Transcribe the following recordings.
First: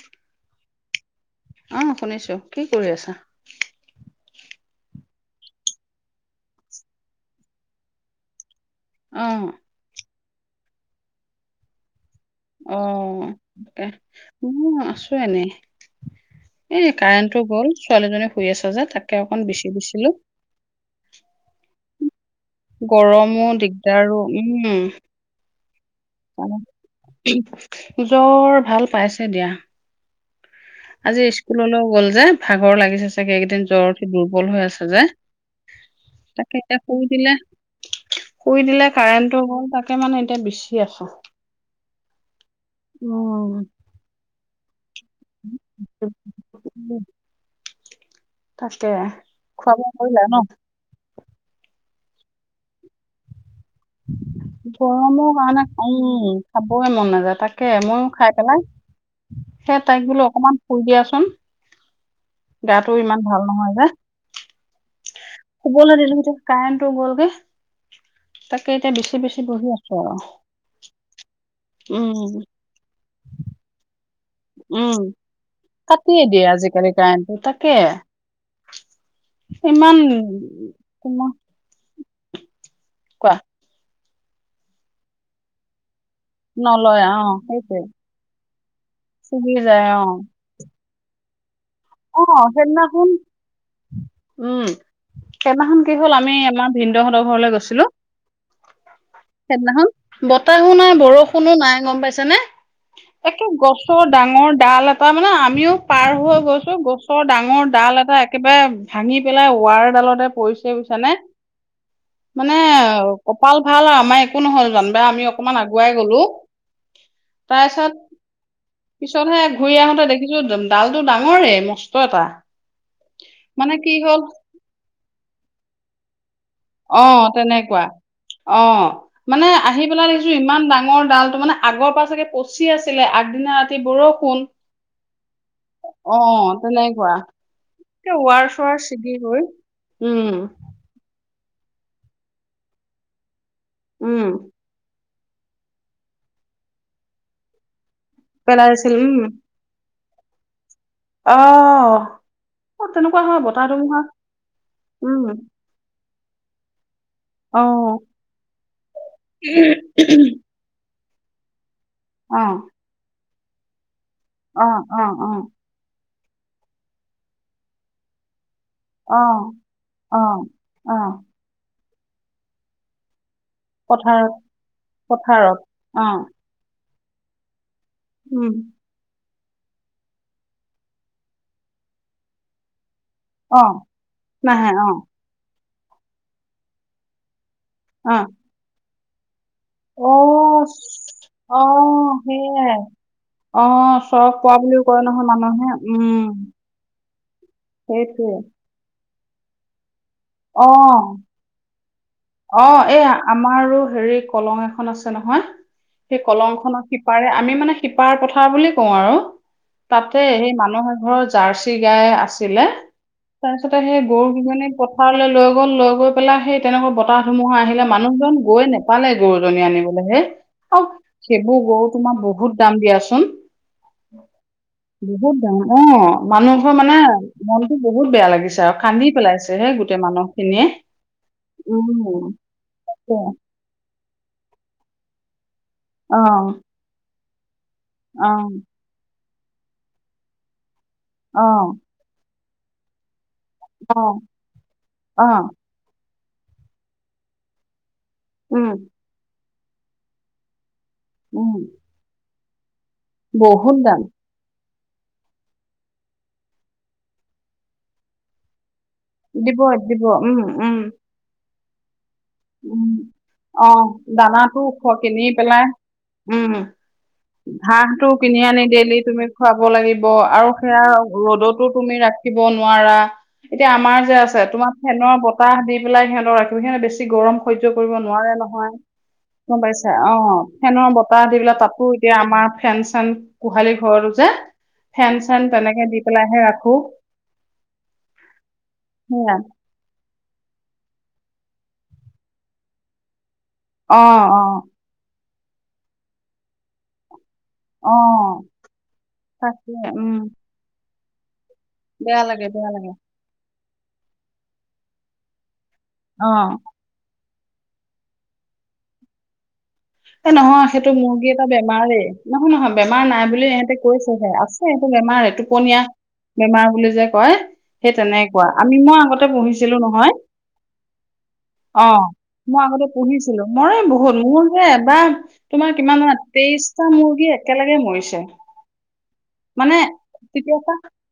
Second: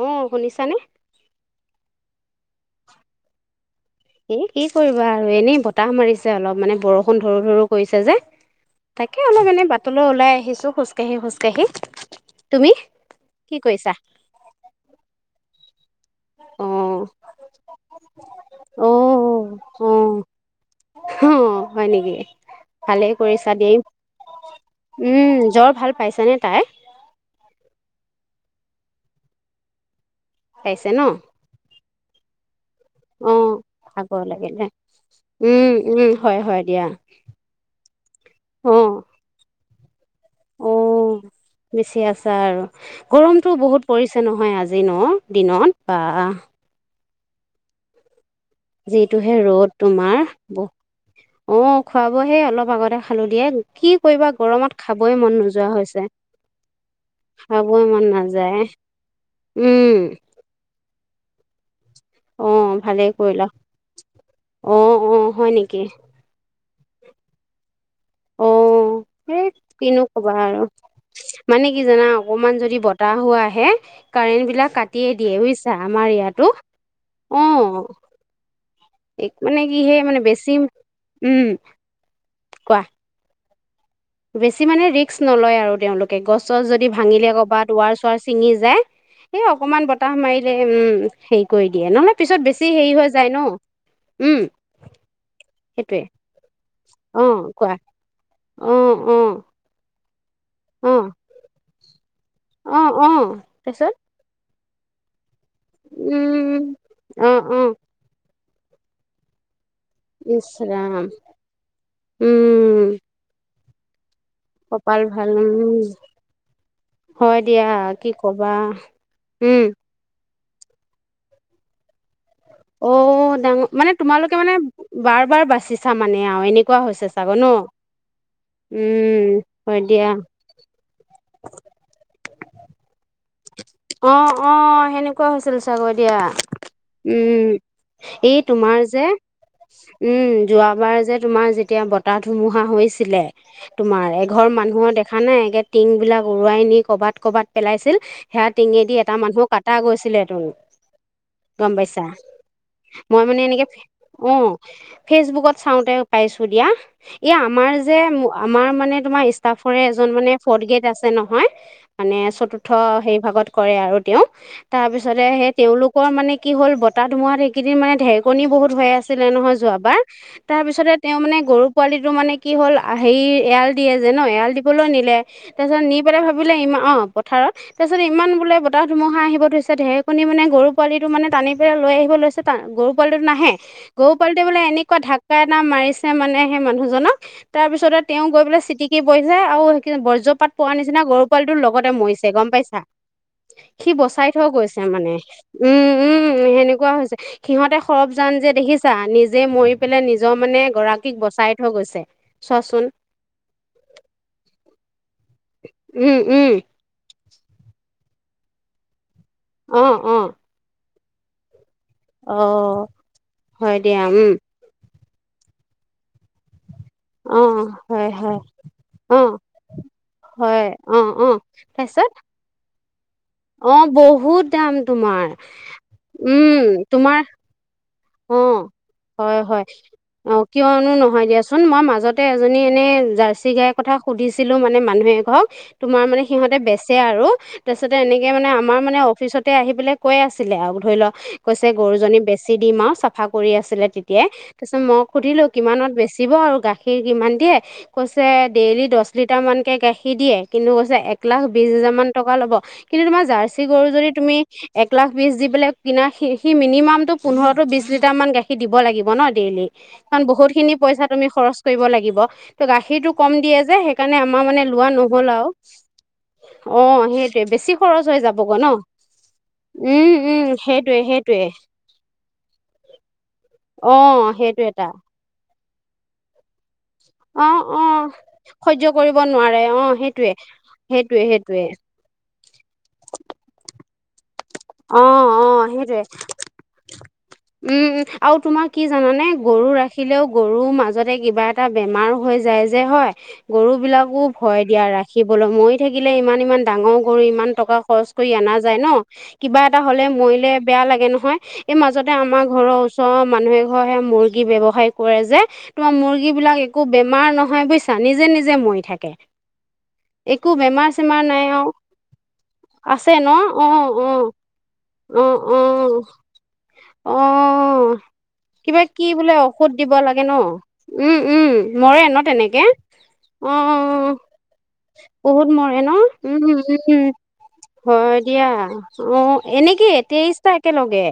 অঁ শুনিছানে? অহ' শুনিছোঁ। কি কৰি আছা? এ কি কৰিবা আৰু এনেই বতাহ মাৰিছে অলপ মানে বৰষুণ ধৰো ধৰো কৰিছে যে। তাকে অলপ অ', এনে বাটলৈ ওলাই আহিছোঁ, খোজকাঢ়ি খোজকাঢ়ি। তুমি অ, কি তাকে কৰিছা মও আছোঁ এনেই। অ এ কাৰেণ্টটো গ'ল ছোৱালীজনী শুই আছ যে, তাকে অকণ বিচি দিছিলোঁ। অহ ', গৰমো দিগদাৰো উম, উম জ্বৰ ভাল পাইছেনে অ, তাই জ্বৰ ভাল পাইছে দিয়া, পাইছে ন আজি স্কুললৈ গ'ল যে। ভাগৰ লাগিছে অ চাগে। এইকেইদিন জ্বৰ উঠি ভাগৰ দুৰ্বল হৈ লাগিলে আছে যে। উম উম হয় তাকে, হয় এতিয়া দিয়া শুই দিলে। শুই অ দিলে কাৰেণ্টটো গ'ল তাকে মানে এতিয়া অ বিচি আছোঁ। বেছি আছা আৰু গৰমটো বহুত পৰিছে নহয় আজি ন? দিনত বা। তাকে যিটোহে খোৱা ৰ'দ বোৱা তোমাৰ কৰিলা ন? ব অ, খোৱা বোৱা সেই অলপ আগতে খালোঁ দিয়া। গৰমৰ কাৰণে হৈছে উম, খাৱই মন নাযায় তাকে খাবই মইয়ো মন খাই নাযায় পেলাই সে তাইক বোলো অকনমান শুই দিয়াচোন। অঁ গাটো ভালেই ইমান ভাল কৰিলা নহয় যো অঁ অঁ হয় নেকি শুবলৈ দিলো এতিয়া কাৰেণ্টো গ'লগে। অ, তাকে এতিয়া বিচি বিচি সেই বহি আছো কিনো কবা আৰু মানে কি জানা উম অকমান যদি ব তাহো আহে কাৰেণ্ট বিলাক উম কাটিয়ে দিয়ে বুজিছা আমাৰ কাটিয়ে দিয়ে ইয়াতো আজিকালি কাৰেণ্টটো অ, তাকে এক মানে কি ইমান সেই মানে বেছি তোমাৰ উম, কোৱা? অ বেছি মানে ৰিস্ক নলয় আৰু তেওঁলোক গছ গছ যদি নলয় অ ভাঙিলে কৰ'ৰবাত সেইটোৱে ৱাৰ চুৱাৰ ছিঙি যায় এ ছিগি যায় অকমান বতাহ মাৰিলে, উম। হেৰি কৰি দিয়ে। নহলে অ অ পিছত বেছি হেৰি সেইদিনাখন হৈ যায় ন! উম। সেইদিনাখন কি সেইটোৱে। হ'ল আমি আমাৰ ভিনদেউহঁতৰ ঘৰলৈ অ' কোৱা, গৈছিলো অ-অ! সেইদিনাখন বতাহো নাই, বৰষুণো নাই। গম পাইছে নে? অ অ একে তাৰপিছত গছৰ ডাঙৰ ডাল এটা মানে, আমিও পাৰ হৈ উম গৈছো। গছৰ অ অ ডাঙৰ ডাল এটা, একেবাৰে ভাঙি পেলাই ওৱাৰ দালতে ইচ পৰিছে। ৰাম বুইছানে? মানে উম কপাল ভাল আৰু আমাৰ এক একো নহয় জানিবা। কপাল আমি ভাল উম অকণমান আগুৱাই গ'লো। হয় তাৰ দিয়া পিছত, কি কবা পিছতহে উম ঘূৰি আহোতে দেখি ডালটো ডাঙৰে, মস্ত এটা। অ' ডাঙ, কি মানে হ'ল তোমালোকে মানে বাৰ-বাৰ বাচিছা মানে? এয়াও, এনেকুৱা অ হৈছে চাগৈ ন? তেনেকুৱা অ' উম মানে হয় আহি দিয়া পেলাই দেখিছো, ইমান ডাঙৰ ডালটো। মানে আগৰ পৰা চাগে পছি আছে। অ' অ' হেনেকুৱা হৈছিল চাগৈ অ দিয়া। তেনেকুৱা উম। এই ৱাৰ চোৱাৰ তোমাৰ যে, ছিগি গৈ উম যোৱাবাৰ যে তোমাৰ, যেতিয়া বতাহ ধুমুহা হৈছিলে। তোমাৰ, উম, এঘৰ মানুহৰ দেখ দেখা নাই এগে টিঙ বিলাক উৰুৱাই নি ক'বাত ক'বাত পেলাইছিল সেয়া পেলাই টিঙেদি এটা মানুহৰ কাটা গৈছিল! ছিলেতোন আহ মই মানে এনেকে, অ' উম, ফেচবুকত চাওঁতে পাইছো দিয়া। এ আমাৰ যে, অ', আমাৰ মানে তোমাৰ ইষ্টাফৰে এজন মানে ফ'ৰ্ড গ্ৰেড আছে। নহয়। মানে অ', চতুৰ্থ সেই ভাগত কৰে আৰু তেওঁ অ', অ', তাৰপিছতে অ', সেই তেওঁলোক মানে কি হ'ল, বতাহ ধোমোহাত সেইকিদিন মানে ঢেৰকনি বহুত ধুৱাই আছিলে অ', নহয়, যোৱাবাৰ। অ', তাৰ পিছতে অ', তেওঁ মানে গৰু পোৱালিটো মানে কি হ'ল হেৰি এৰাল দিয়ে যে ন! পথাৰত এৰাল দিবলৈও নিলে পথাৰত তাৰ পিছত নি পেলাই অ', ভাবিলে ইম অ' পথাৰত তাৰপিছত ইমান উম, বোলে, বতাহ ধুমুহা আহিব ছে ঢেৰকণনি মানে গৰু পোৱালিটো মানে টানি পেলাই লৈ আহিব লৈছে। টা গৰু গৰু পোৱালিটো নাহে। অ', গৰু পোৱালিটো বোলে নাহে এনেকুৱা অ', ঢাক্কা এটা মাৰিছে মানে সেই মানুহজনক তাৰ পিছতে আৰু অ', তেওঁ গৈ পেলাই ছিটিকি পৰি আৰু সেই বৰ্জ্ৰপাত অ', পোৱা নিচিনা গৰু পোৱালিটো লগতে অ', মৰিছে। গম পাইছে সেয়াই সি অ', বচাই চক থৈ পোৱা গৈছে বুলিও কয় মানে। নহয় মানুহে উম, উমম সেনেকুৱা হৈছে সিহঁতে সেইটোৱে সৰবজান যে দেখিছা। নিজে মৰি পেলাই নিজৰ মানে অ', গৰাকীক বচাই থৈ গৈছে। অ' চোৱাচোন এ আমাৰো হেৰি, কলং এখন আছে নহয়। উম সেই উম কলং খনৰ সিপাৰে, আমি মানে সিপাৰ পথাৰ বুলি কওঁ আৰু অ অ তাতে সেই মানুহৰ এঘৰৰ জাৰ্চি গাই অ আছিলে। হয় তাৰপিছতে সেই দিয়া উম গৰুকিজনী ক'ত ৰলৈ লৈ গ'ল। লৈ গৈ পেলাই সেই তেনেকুৱা পথা অ বতাহ-ধুমুহা আহিলে হয় মানুহজন হয় গৈ নোপালে অ গৰুজনী আনিবলৈহে অ' সেইবোৰ গৰু তোমাৰ বহুত দাম দিয়াচোন অ বহুত দাম তোমাৰ বহুত ডাঙৰ মানে, উম মানুহৰ মানে তোমাৰ মনটো বহুত বেয়া অ লাগিছে আৰু কান্দি হয় পেলাইছে হয় হে গোটেই মানুহ অঁ খিনিয়ে কিয়নো নহয় দিয়াচোন মই মাজতে এজনী এনে জাৰ্চি গাইৰ কথা সুধিছিলো মানে মানুহ এঘক তোমাৰ মানে অ সিহঁতে বেচে আৰু। তাৰপিছতে এনেকে অ মানে আমাৰ মানে অফিচত তে আহিপেলে কৈ আছিলে আৰু ধৰি লও অ কৈছে গৰুজনী বেছি দিম আও চাফা কৰি আছিলে অ', তেতিয়াই। তাৰপিছত মই অ', সুধিলো- কিমানত বেচিব আৰু গাখীৰ কিমান দিয়ে? কৈছে উম, ডেইলি দহ লিটাৰ মানকে গাখীৰ দিয়ে কিন্তু কৈছে এক লাখ উম, বিশ হাজাৰ মান টকা ল'ব। কিন্তু তুমাৰ জাৰ্চি বহুত গৰু দাম। যদি তুমি এক লাখ বিশ্ দি পেলাই কিনা। সি- সি মিনিমাম টো পোন্ধৰটো বিশ লিটাৰ মান গাখীৰ দিব লাগিব। ব ন দিব, ডেইলি দিব, খন উম, বহুত খিনি উম, পইচা তুমি খৰচ কৰিব লাগিব। ত উম। গাখীৰতটো কম দিয়ে যে অ', সেইকাৰণে আমাৰ দানাটো মানে খ লোৱা কিনি নহ'ল আও। পেলাই, উম, অ সেইটোৱে বেছি ঘাঁহটো খৰচ হৈ কিনি যাব গ আনি ন, ডেইলি তুমি খুৱাব লাগিব উম আৰু উম সেয়া সেইটোৱে সেইটোৱে ৰ'দতো তুমি ৰাখ খিব নোৱাৰা, এতিয়া অ আমাৰ যে আছে সেইটো তোমাক এটা ফেনৰ বতাহ দি পেলাই সিহঁতৰ ৰাখিব সি বেছি গৰম অ সহ্য অ কৰিব নোৱাৰে নহয়। সহ্য কৰিব নোৱাৰে গম পাইছে অ সেইটোৱে ফেনৰ সেইটোৱে বতাহদিবিলাই সেইটোৱে তাত শু এতিয়া আমাৰ ফেন চেন গোহালি ঘৰতো যে অ ফেন চেন অ তেনেকে দি সেইটোৱে পেলাইহে ৰাখো। উম আৰু তোমাৰ কি জানানে সেয়া, গৰু ৰাখ দেখিলেও গৰুৰ মাজতে কিবা এটা বেমাৰ হৈ যায় যে হয় গৰুবিলাকো অ', অ'। ভয় দিয়া ৰাখিবলৈ ময়ি থাকিলে ইমান ইমান ডাঙৰ গৰু ইমান টকা অ খৰচ কৰি অনা যায় ন কিবা তাকে এটা হলে উম মৰিলে বেয়া লাগে নহয়। এই মাজতে বেয়া লাগে আমাৰ বেয়া ঘৰৰ লাগে ওচৰৰ মানুহে ঘৰহে মুৰ্গী ব্যৱসায় কৰে যে তোমাৰ অ মুৰ্গীবিলাক একো বেমাৰ নহয় বুজিছা নিজে নিজে মৰি থাকে। [inaudible] এ একো নহয় বেমাৰ সেইটো চেমাৰ মুৰ্গী নাই এটা আৰু বেমাৰেই নহয় নহয় বেমাৰ আছে ন নাই বুলি অ ইহঁতে অ কৈছেহে আছ এইটো অ বেমাৰ টোপনীয়া বেমাৰ বুলি যে অ কয় সেই অ তেনেকুৱা আমি কিবা মই কি আগতে বোলে ঔষধ পঢ়িছিলো দিব নহয় লাগে ন উম উম অ মৰে ন মই মই তেনেকে আগতে পঢ়িছিলো অ মই বহুত মোৰ এবা বহুত তোমাৰ মৰে ন কিমান মানে উম তেইশটা উম মুৰ্গী একেলগে মৰিছে হয় দিয়া অ মানে এনেকে তেইশটা তেতিয়াৰ পৰা একেলগে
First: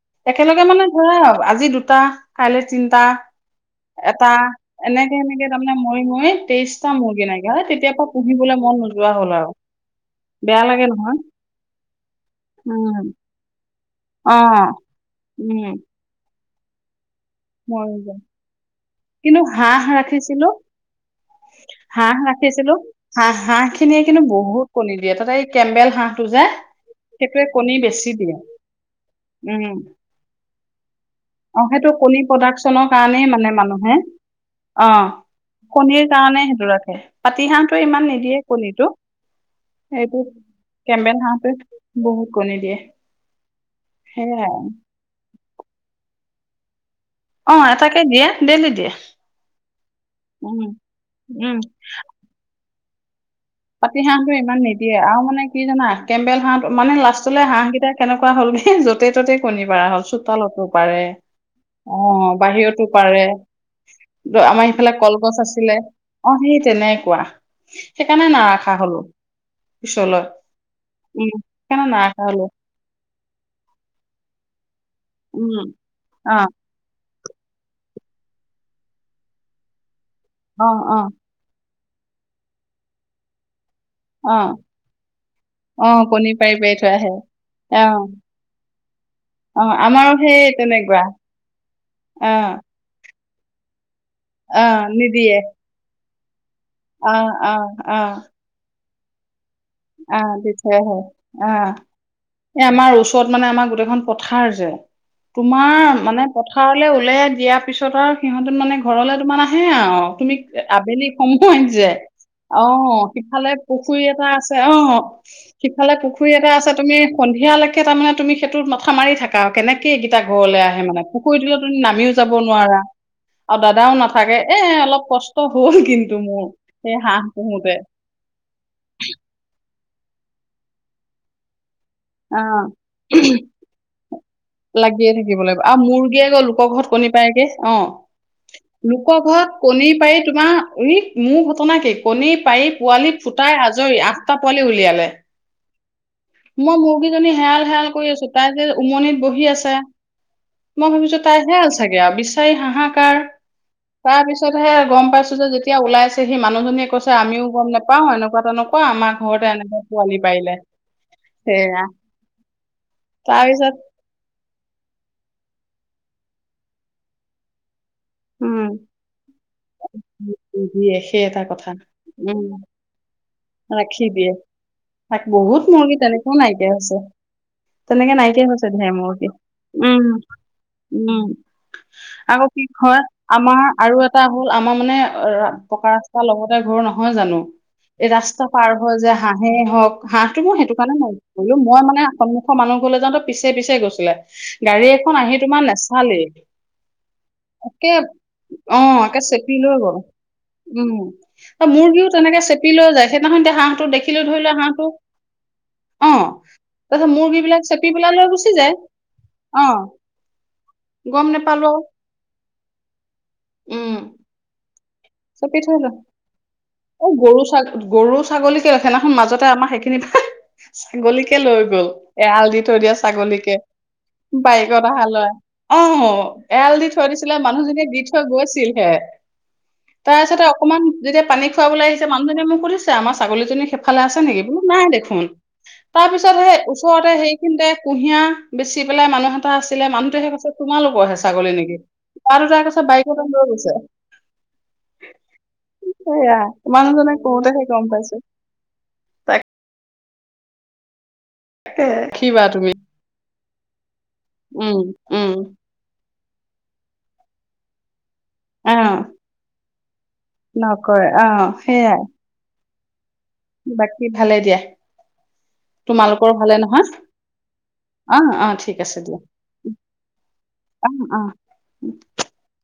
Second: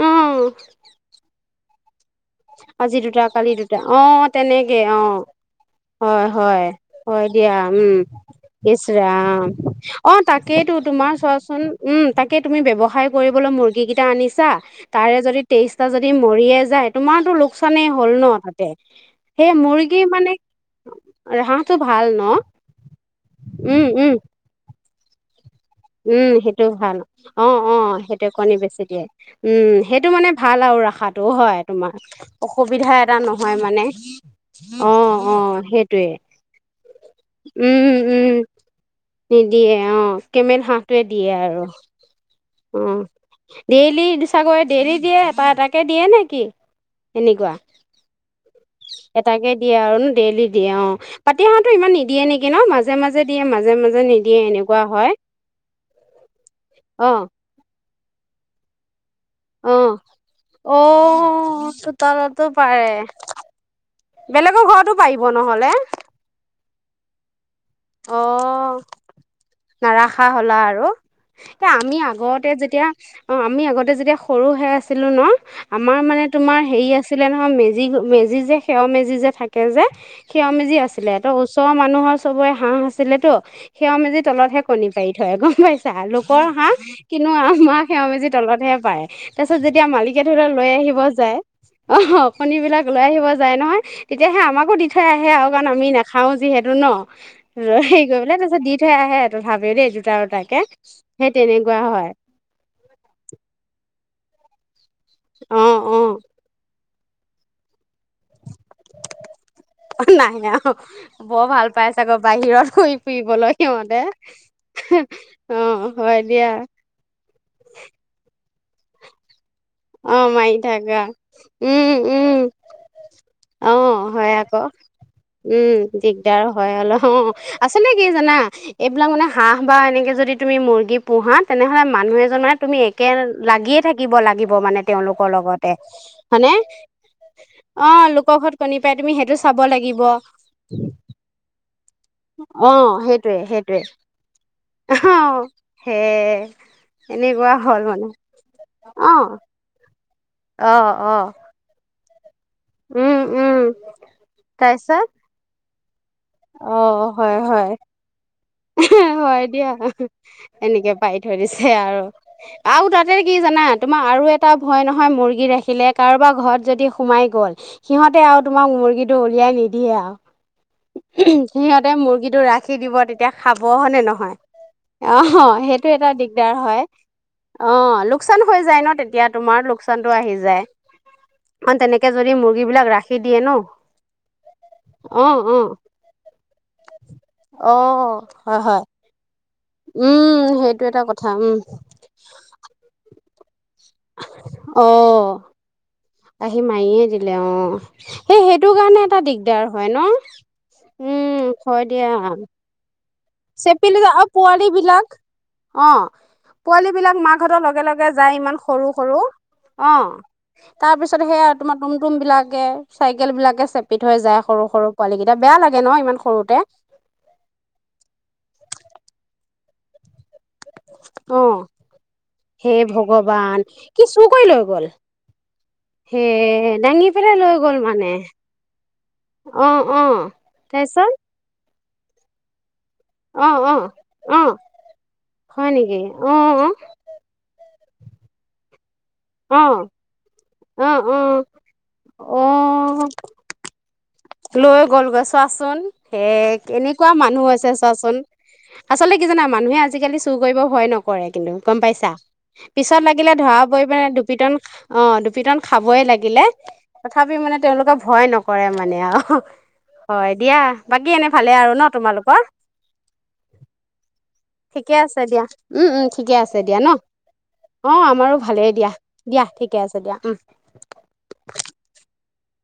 অ একেলগে মানে ধৰা আজি দুটা কাইলৈ আজি তিনটা দুটা কালি দুটা অ এটা তেনেকে অ এনেকে এনেকে তাৰমানে মই হয় মই তেইশটা মুৰ্গী নাই তেতিয়া পা পুহিব ইচ ৰাম অ বেয়া তাকেইটো লাগে তোমাৰ নহয় চোৱাচোন উম তাকে তুমি উম ব্যৱসায় কৰিবলৈ মুৰ গি কেইটা অ আনিছা তাৰে যদি তেইশটা যদি মৰিয়ে যায় তোমাৰ মই যায় কিন্তু সেই হাঁহ মুৰ্গী মানে ৰাখিছিলো হাঁহটো ভাল হাঁহ ন ৰাখিছিলো হাঁহ হাঁহ উম, খিনিয়ে উম, কিন্তু বহুত কণী দিয়ে তাতে এই কেম্বেল হাঁহটো উম যে সেইটো ভাল অ সেইটোৱে কণী অ বেছি সেইটোয়ে দিয়ে কণী বেছি দিয়ে উম সেইটো মানে ভাল আও ৰখাটো হয় অ সেইটো তোমাৰ কণী প্ৰডাকচনৰ অসুবিধা এটা কাৰণেই মানে নহয় মানুহে অ অ', সেইটোৱে। কণীৰ কাৰণে সেইটো ৰাখে পাতি হাঁহটো উম, ইমান উম, নিদিয়ে কণীটো নিদিয়ে অ এইটো কেমেল হাঁহটোৱে কেম্বেল দিয়ে হাঁহটো আৰু বহুত কণী দিয়ে অ ডেইলি সেয়াই চাগৈ ডেইলি দিয়ে এটা এটাকে দিয়ে নেকি অ এটাকে দিয়ে ডেলি দিয়ে এটাকে দিয়ে আৰু ন ডেইলি উম দিয়ে অ পাতি উম হাঁহটোৱে ইমান নিদিয়ে নেকি ন মাজ পাতি হাঁহটো ইমান নিদিয়ে হয়। আও মানে কি জানা কেম্বেল হাঁহ মানে অ', লাষ্টলে হাঁহকেইটা কেনেকুৱা হ'লগে য'তে ত'তেই কণী পাৰ অ', হ'ল চোতালতো পাৰে অ', অ চোতালতো বাহিৰতো পাৰে ত বেলেগৰ আমাৰ ঘৰতো ইফালে পাৰিব কলগছ নহ'লে আছিলে অ সেই তেনেকুৱা সেইকাৰনেে অ' নাৰাখা হলো পিছলৈ নাৰাখা হলা আৰু উম এ সেইকাৰণে আমি নাৰাখা হলো আগতে যেতিয়া অ আমি আগতে যেতিয়া সৰু হৈ আছিলো ন উম আমাৰ মানে অ তোমাৰ হেৰি আছিল ছিলে নহয় মেজি মেজি যে খেৰ মেজি যে থাকে যে খেৰ অ মেজি অ আছিলে চ মানুহৰ চবৰে হাঁহ আছিলে তো খেৱ মেজি অ তলতহে কণী পাৰি থয় গম অ পাইছা কণী লোকৰ পাৰি হাঁহ পাৰি থৈ আহে কিন্তু আমাৰ অ খেৱ মেজি তলত হে তাৰ পিছত অ যেতিয়া আমাৰো মালিকে ধৰি সেই লওক লৈ আহিব তেনেকুৱা যায় অ কণিবলাক লৈ আহিব য যাই নহয় তেতিয়াহে অ আমাকো দি থৈ আহে নিদিয়ে আৰু কাৰণ আমি নাখাও যিহেতু ন অ অ ৰ সেই গৈ বোলে তিছ দি থৈ আহে আৰু আহ দি থ হয় আহ তেনেকুৱা হয় এই আমাৰ ওচৰত মানে আমাৰ গোটেইখন পথাৰ যে অ', তোমাৰ অ', মানে পথাৰলে ওলাই দিয়াৰ পিছত তিছত আৰু সিহঁত মানে ঘৰলৈ তোমাৰ আহে অ তুমি নাহে আৰু আবেলি বৰ সময় ভাল পাই যে চাগৈ অ বাহিৰত ঘূৰি অ সিফালে ফুৰিবলৈ সিহঁতে পুখুৰী এটা আছে অ অ', সিফালে হয় পুখুৰী দিয়া এটা আছে তুমি সন্ধিয়ালৈকে তাৰমানে তুমি সেইটোত মাথা মাৰি থাকা কেনেকে এইকেইটা অ', মাৰি ঘৰলৈ আহে থাকা মানে পুখুৰীটোলে তুমি উম, নামিও উম, যাব নোৱাৰা আৰু দাদাও অ', হয় নাথাকে এ আকৌ অলপ কষ্ট উম, হ'ল কিন্তু মোৰ সেই হাঁহ পোহোতে ন এইবিলাক মানে হ বা এনেকে যদি তুমি মুৰ্গী পোহা তেনেহ'লে মানুহ এজনে অ তুমি একে লাগিয়ে থাকিব লাগিব মানে লাগিয়ে তেওঁলোকৰ থাকিব লাগিব লগতে আৰু মুৰ্গীয়ে গৈ হয়নে লোকৰ ঘৰত কণী পায়গে অ লোকৰ ঘৰত কণী পাই তুমি লোকৰ সেইটো ঘৰত চাব কণীৰ লাগিব পাৰি তোমাৰ উ মোৰ ঘটনা কি কণী পাৰি অ পোৱালী সেইটোৱে ফুটাই সেইটোৱে আজৰি আঠটা পোৱালি উলিয়ালে অ হে মই মুৰ্গীজনী এনেকুৱা হেৰাল হ'ল হেৰাল কৰি মানে আছো তাই যে অ উমনিত বহি আছে অ মই অ ভাবিছো তাহেল চাগে আ বিছ ছাৰি হাকাৰ উম উম তাৰ পিছতহে গম তাৰপিছত পাইছো যে যেতিয়া ওলাই সেই অ মানুহজনীয়ে কৈছে হয় আমিও গম হয় নাপাও এনেকুৱা তেনেক কোৱা আমাৰ ঘৰত হয় দিয়া এনেকে পোৱালি পাৰিলে। এনেকে পাৰি থৈ দিছে সেয়া আৰু আও তাতে কি জানা তাৰপিছত তোমাৰ আৰু এটা ভয় নহ য় মুৰ্গী ৰাখিলে কাৰোবাৰ ঘৰত যদি সোমাই গ'ল সিহঁতে আও উম তোমাক মুৰ্গীটো উলিয়াই নিদিয়ে আও। দিয়ে সেই এটা কথা সিহঁতে উম মুৰ্গীটো ৰাখি দিব তেতিয়া খাব হয় নে ৰাখি দিয়ে নহয়? অ তাক অ বহুত সেইটো মুৰ্গী এটা তেনেকেও দিগদাৰ নাইকিয়া হয়। হৈছে অ তেনেকে লোকচান নাইকিয়া হৈ হৈছে যায় ন ধেৰ তেতিয়া মুৰ্গী। তোমাৰ উম লোকচানটো আহি যায়। উম। অ তেনেকে যদি আকৌ কি মুৰ্গী বিলাক হয় ৰাখ আমাৰ আৰু এটা হ'ল আমাৰ মানে অ অ পকা ৰাস্তাৰ লগতে ঘৰ নহয় জানো? অ। এই ৰাস্তা হয় পাৰ হয় হ'ল যে হা হে হওক হাঁহটো উম মো সেইটো কাৰণে এটা ন কথা কৰিলো উম মই মানে সন্মুখৰ মানুহ ঘৰলে যাওঁতে পিছে পিছে গৈছিলে গাড়ী অ এখন আহি তোমাৰ নেচালেই আহি মায়ীয়ে দিলে অ। তে সেই সেইটো অ কাৰণে এটা কে চেপি দিগদাৰ লৈ হয় গ'ল। ন উম হয় দিয়া মুৰ্গীও তেনেকে চেপি লৈ যায় সেইদিনাখন এতিয়া হাঁহটো চেপিলি যায় দেখিলো আৰু ধৰি লোৱা পোৱালী হাঁহটো বিলাক অ তাৰপিছত পোৱালীবিলাক মুৰ্গী মাক হতৰ বিলাক লগে চেপি লগে পেলাই লৈ যায় গুচি ইমান সৰু সৰু অ গম তাৰপিছত সেইয়া আৰু নেপালো তোমাৰ টুম টুমবিলাকে চাইকেলবিলাকে উম চেপি থৈ যায় সৰু সৰু পোৱালী কেইটা বেয়া লাগে ন ইমান সৰুতে এ গৰু ছাগ গৰু ছাগলীক কেলে সেইদিনাখন মাজতে আমাৰ সেইখিনি ছাগলীকে অ লৈ গ'ল, এৰাল দি হে থৈ দিয়া ছাগলীকে, ভগৱান কি চুৰ কৰি লৈ গ'ল বাইকত অহা ল'ৰাই। হে অ', এৰাল দি দাঙি থৈ পেলাই দিছিলে লৈ গ'ল মানুহজনীয়ে দি মানে থৈ গৈছিলহে অ অ তাৰপিছতে অকমান তাৰপিছত যেতিয়া পানী খুৱাবলৈ আহিছে মানুহজনীয়ে মোক সুধিছে আমাৰ অ ছাগলীজনী অ সেইফালে আছে অ নেকি? বোলো নাই দেখোন, হয় নেকি তাৰ অ পিছত হেই অ ওচৰতে হেই খিন্তে কুঁহিয়া বেচি পেলাই মানুহ এটা অ আছিলে, মানুহটোৱেহে কৈছে অ তোমালোকৰহে ছাগলী নেকি? ল'ৰা অ দুটাই কৈছে বাইকতে লৈ গৈছে। লৈ গ'লগৈ চোৱাচোন, হে সেয়া কেনেকুৱা মানুহজনে মানুহ কওঁতেহে আছে গম চোৱাচোন, পাইছো আচলতে কি জানা তাকে মানুহে আজিকালি চুৰ কৰিব ভয় নক কৰে কিন্তু গম পাইছা, ৰাখিবা তুমি পিছত লাগিলে ধৰা পৰি পেনাই দুপিটন, উম অ' উম দুপিটন খাবই লাগি তথাপি মানে তেওঁলোকে ভয় নকৰে আহ মানে আও হয় দিয়া, নকৰে বাকী এনে আহ ভালে আৰু ন সেয়াই তোমালোকৰ? বাকী ভালে দিয়া, ঠিকে আছে দিয়া উম উম তোমালোকৰ ঠিকে ভালে আছে দিয়া ন নহয়? অ', আমাৰো অ', ভালেই ঠিক আছে দিয়া, ঠিকে আছে দিয়া অ, অ। [inaudible]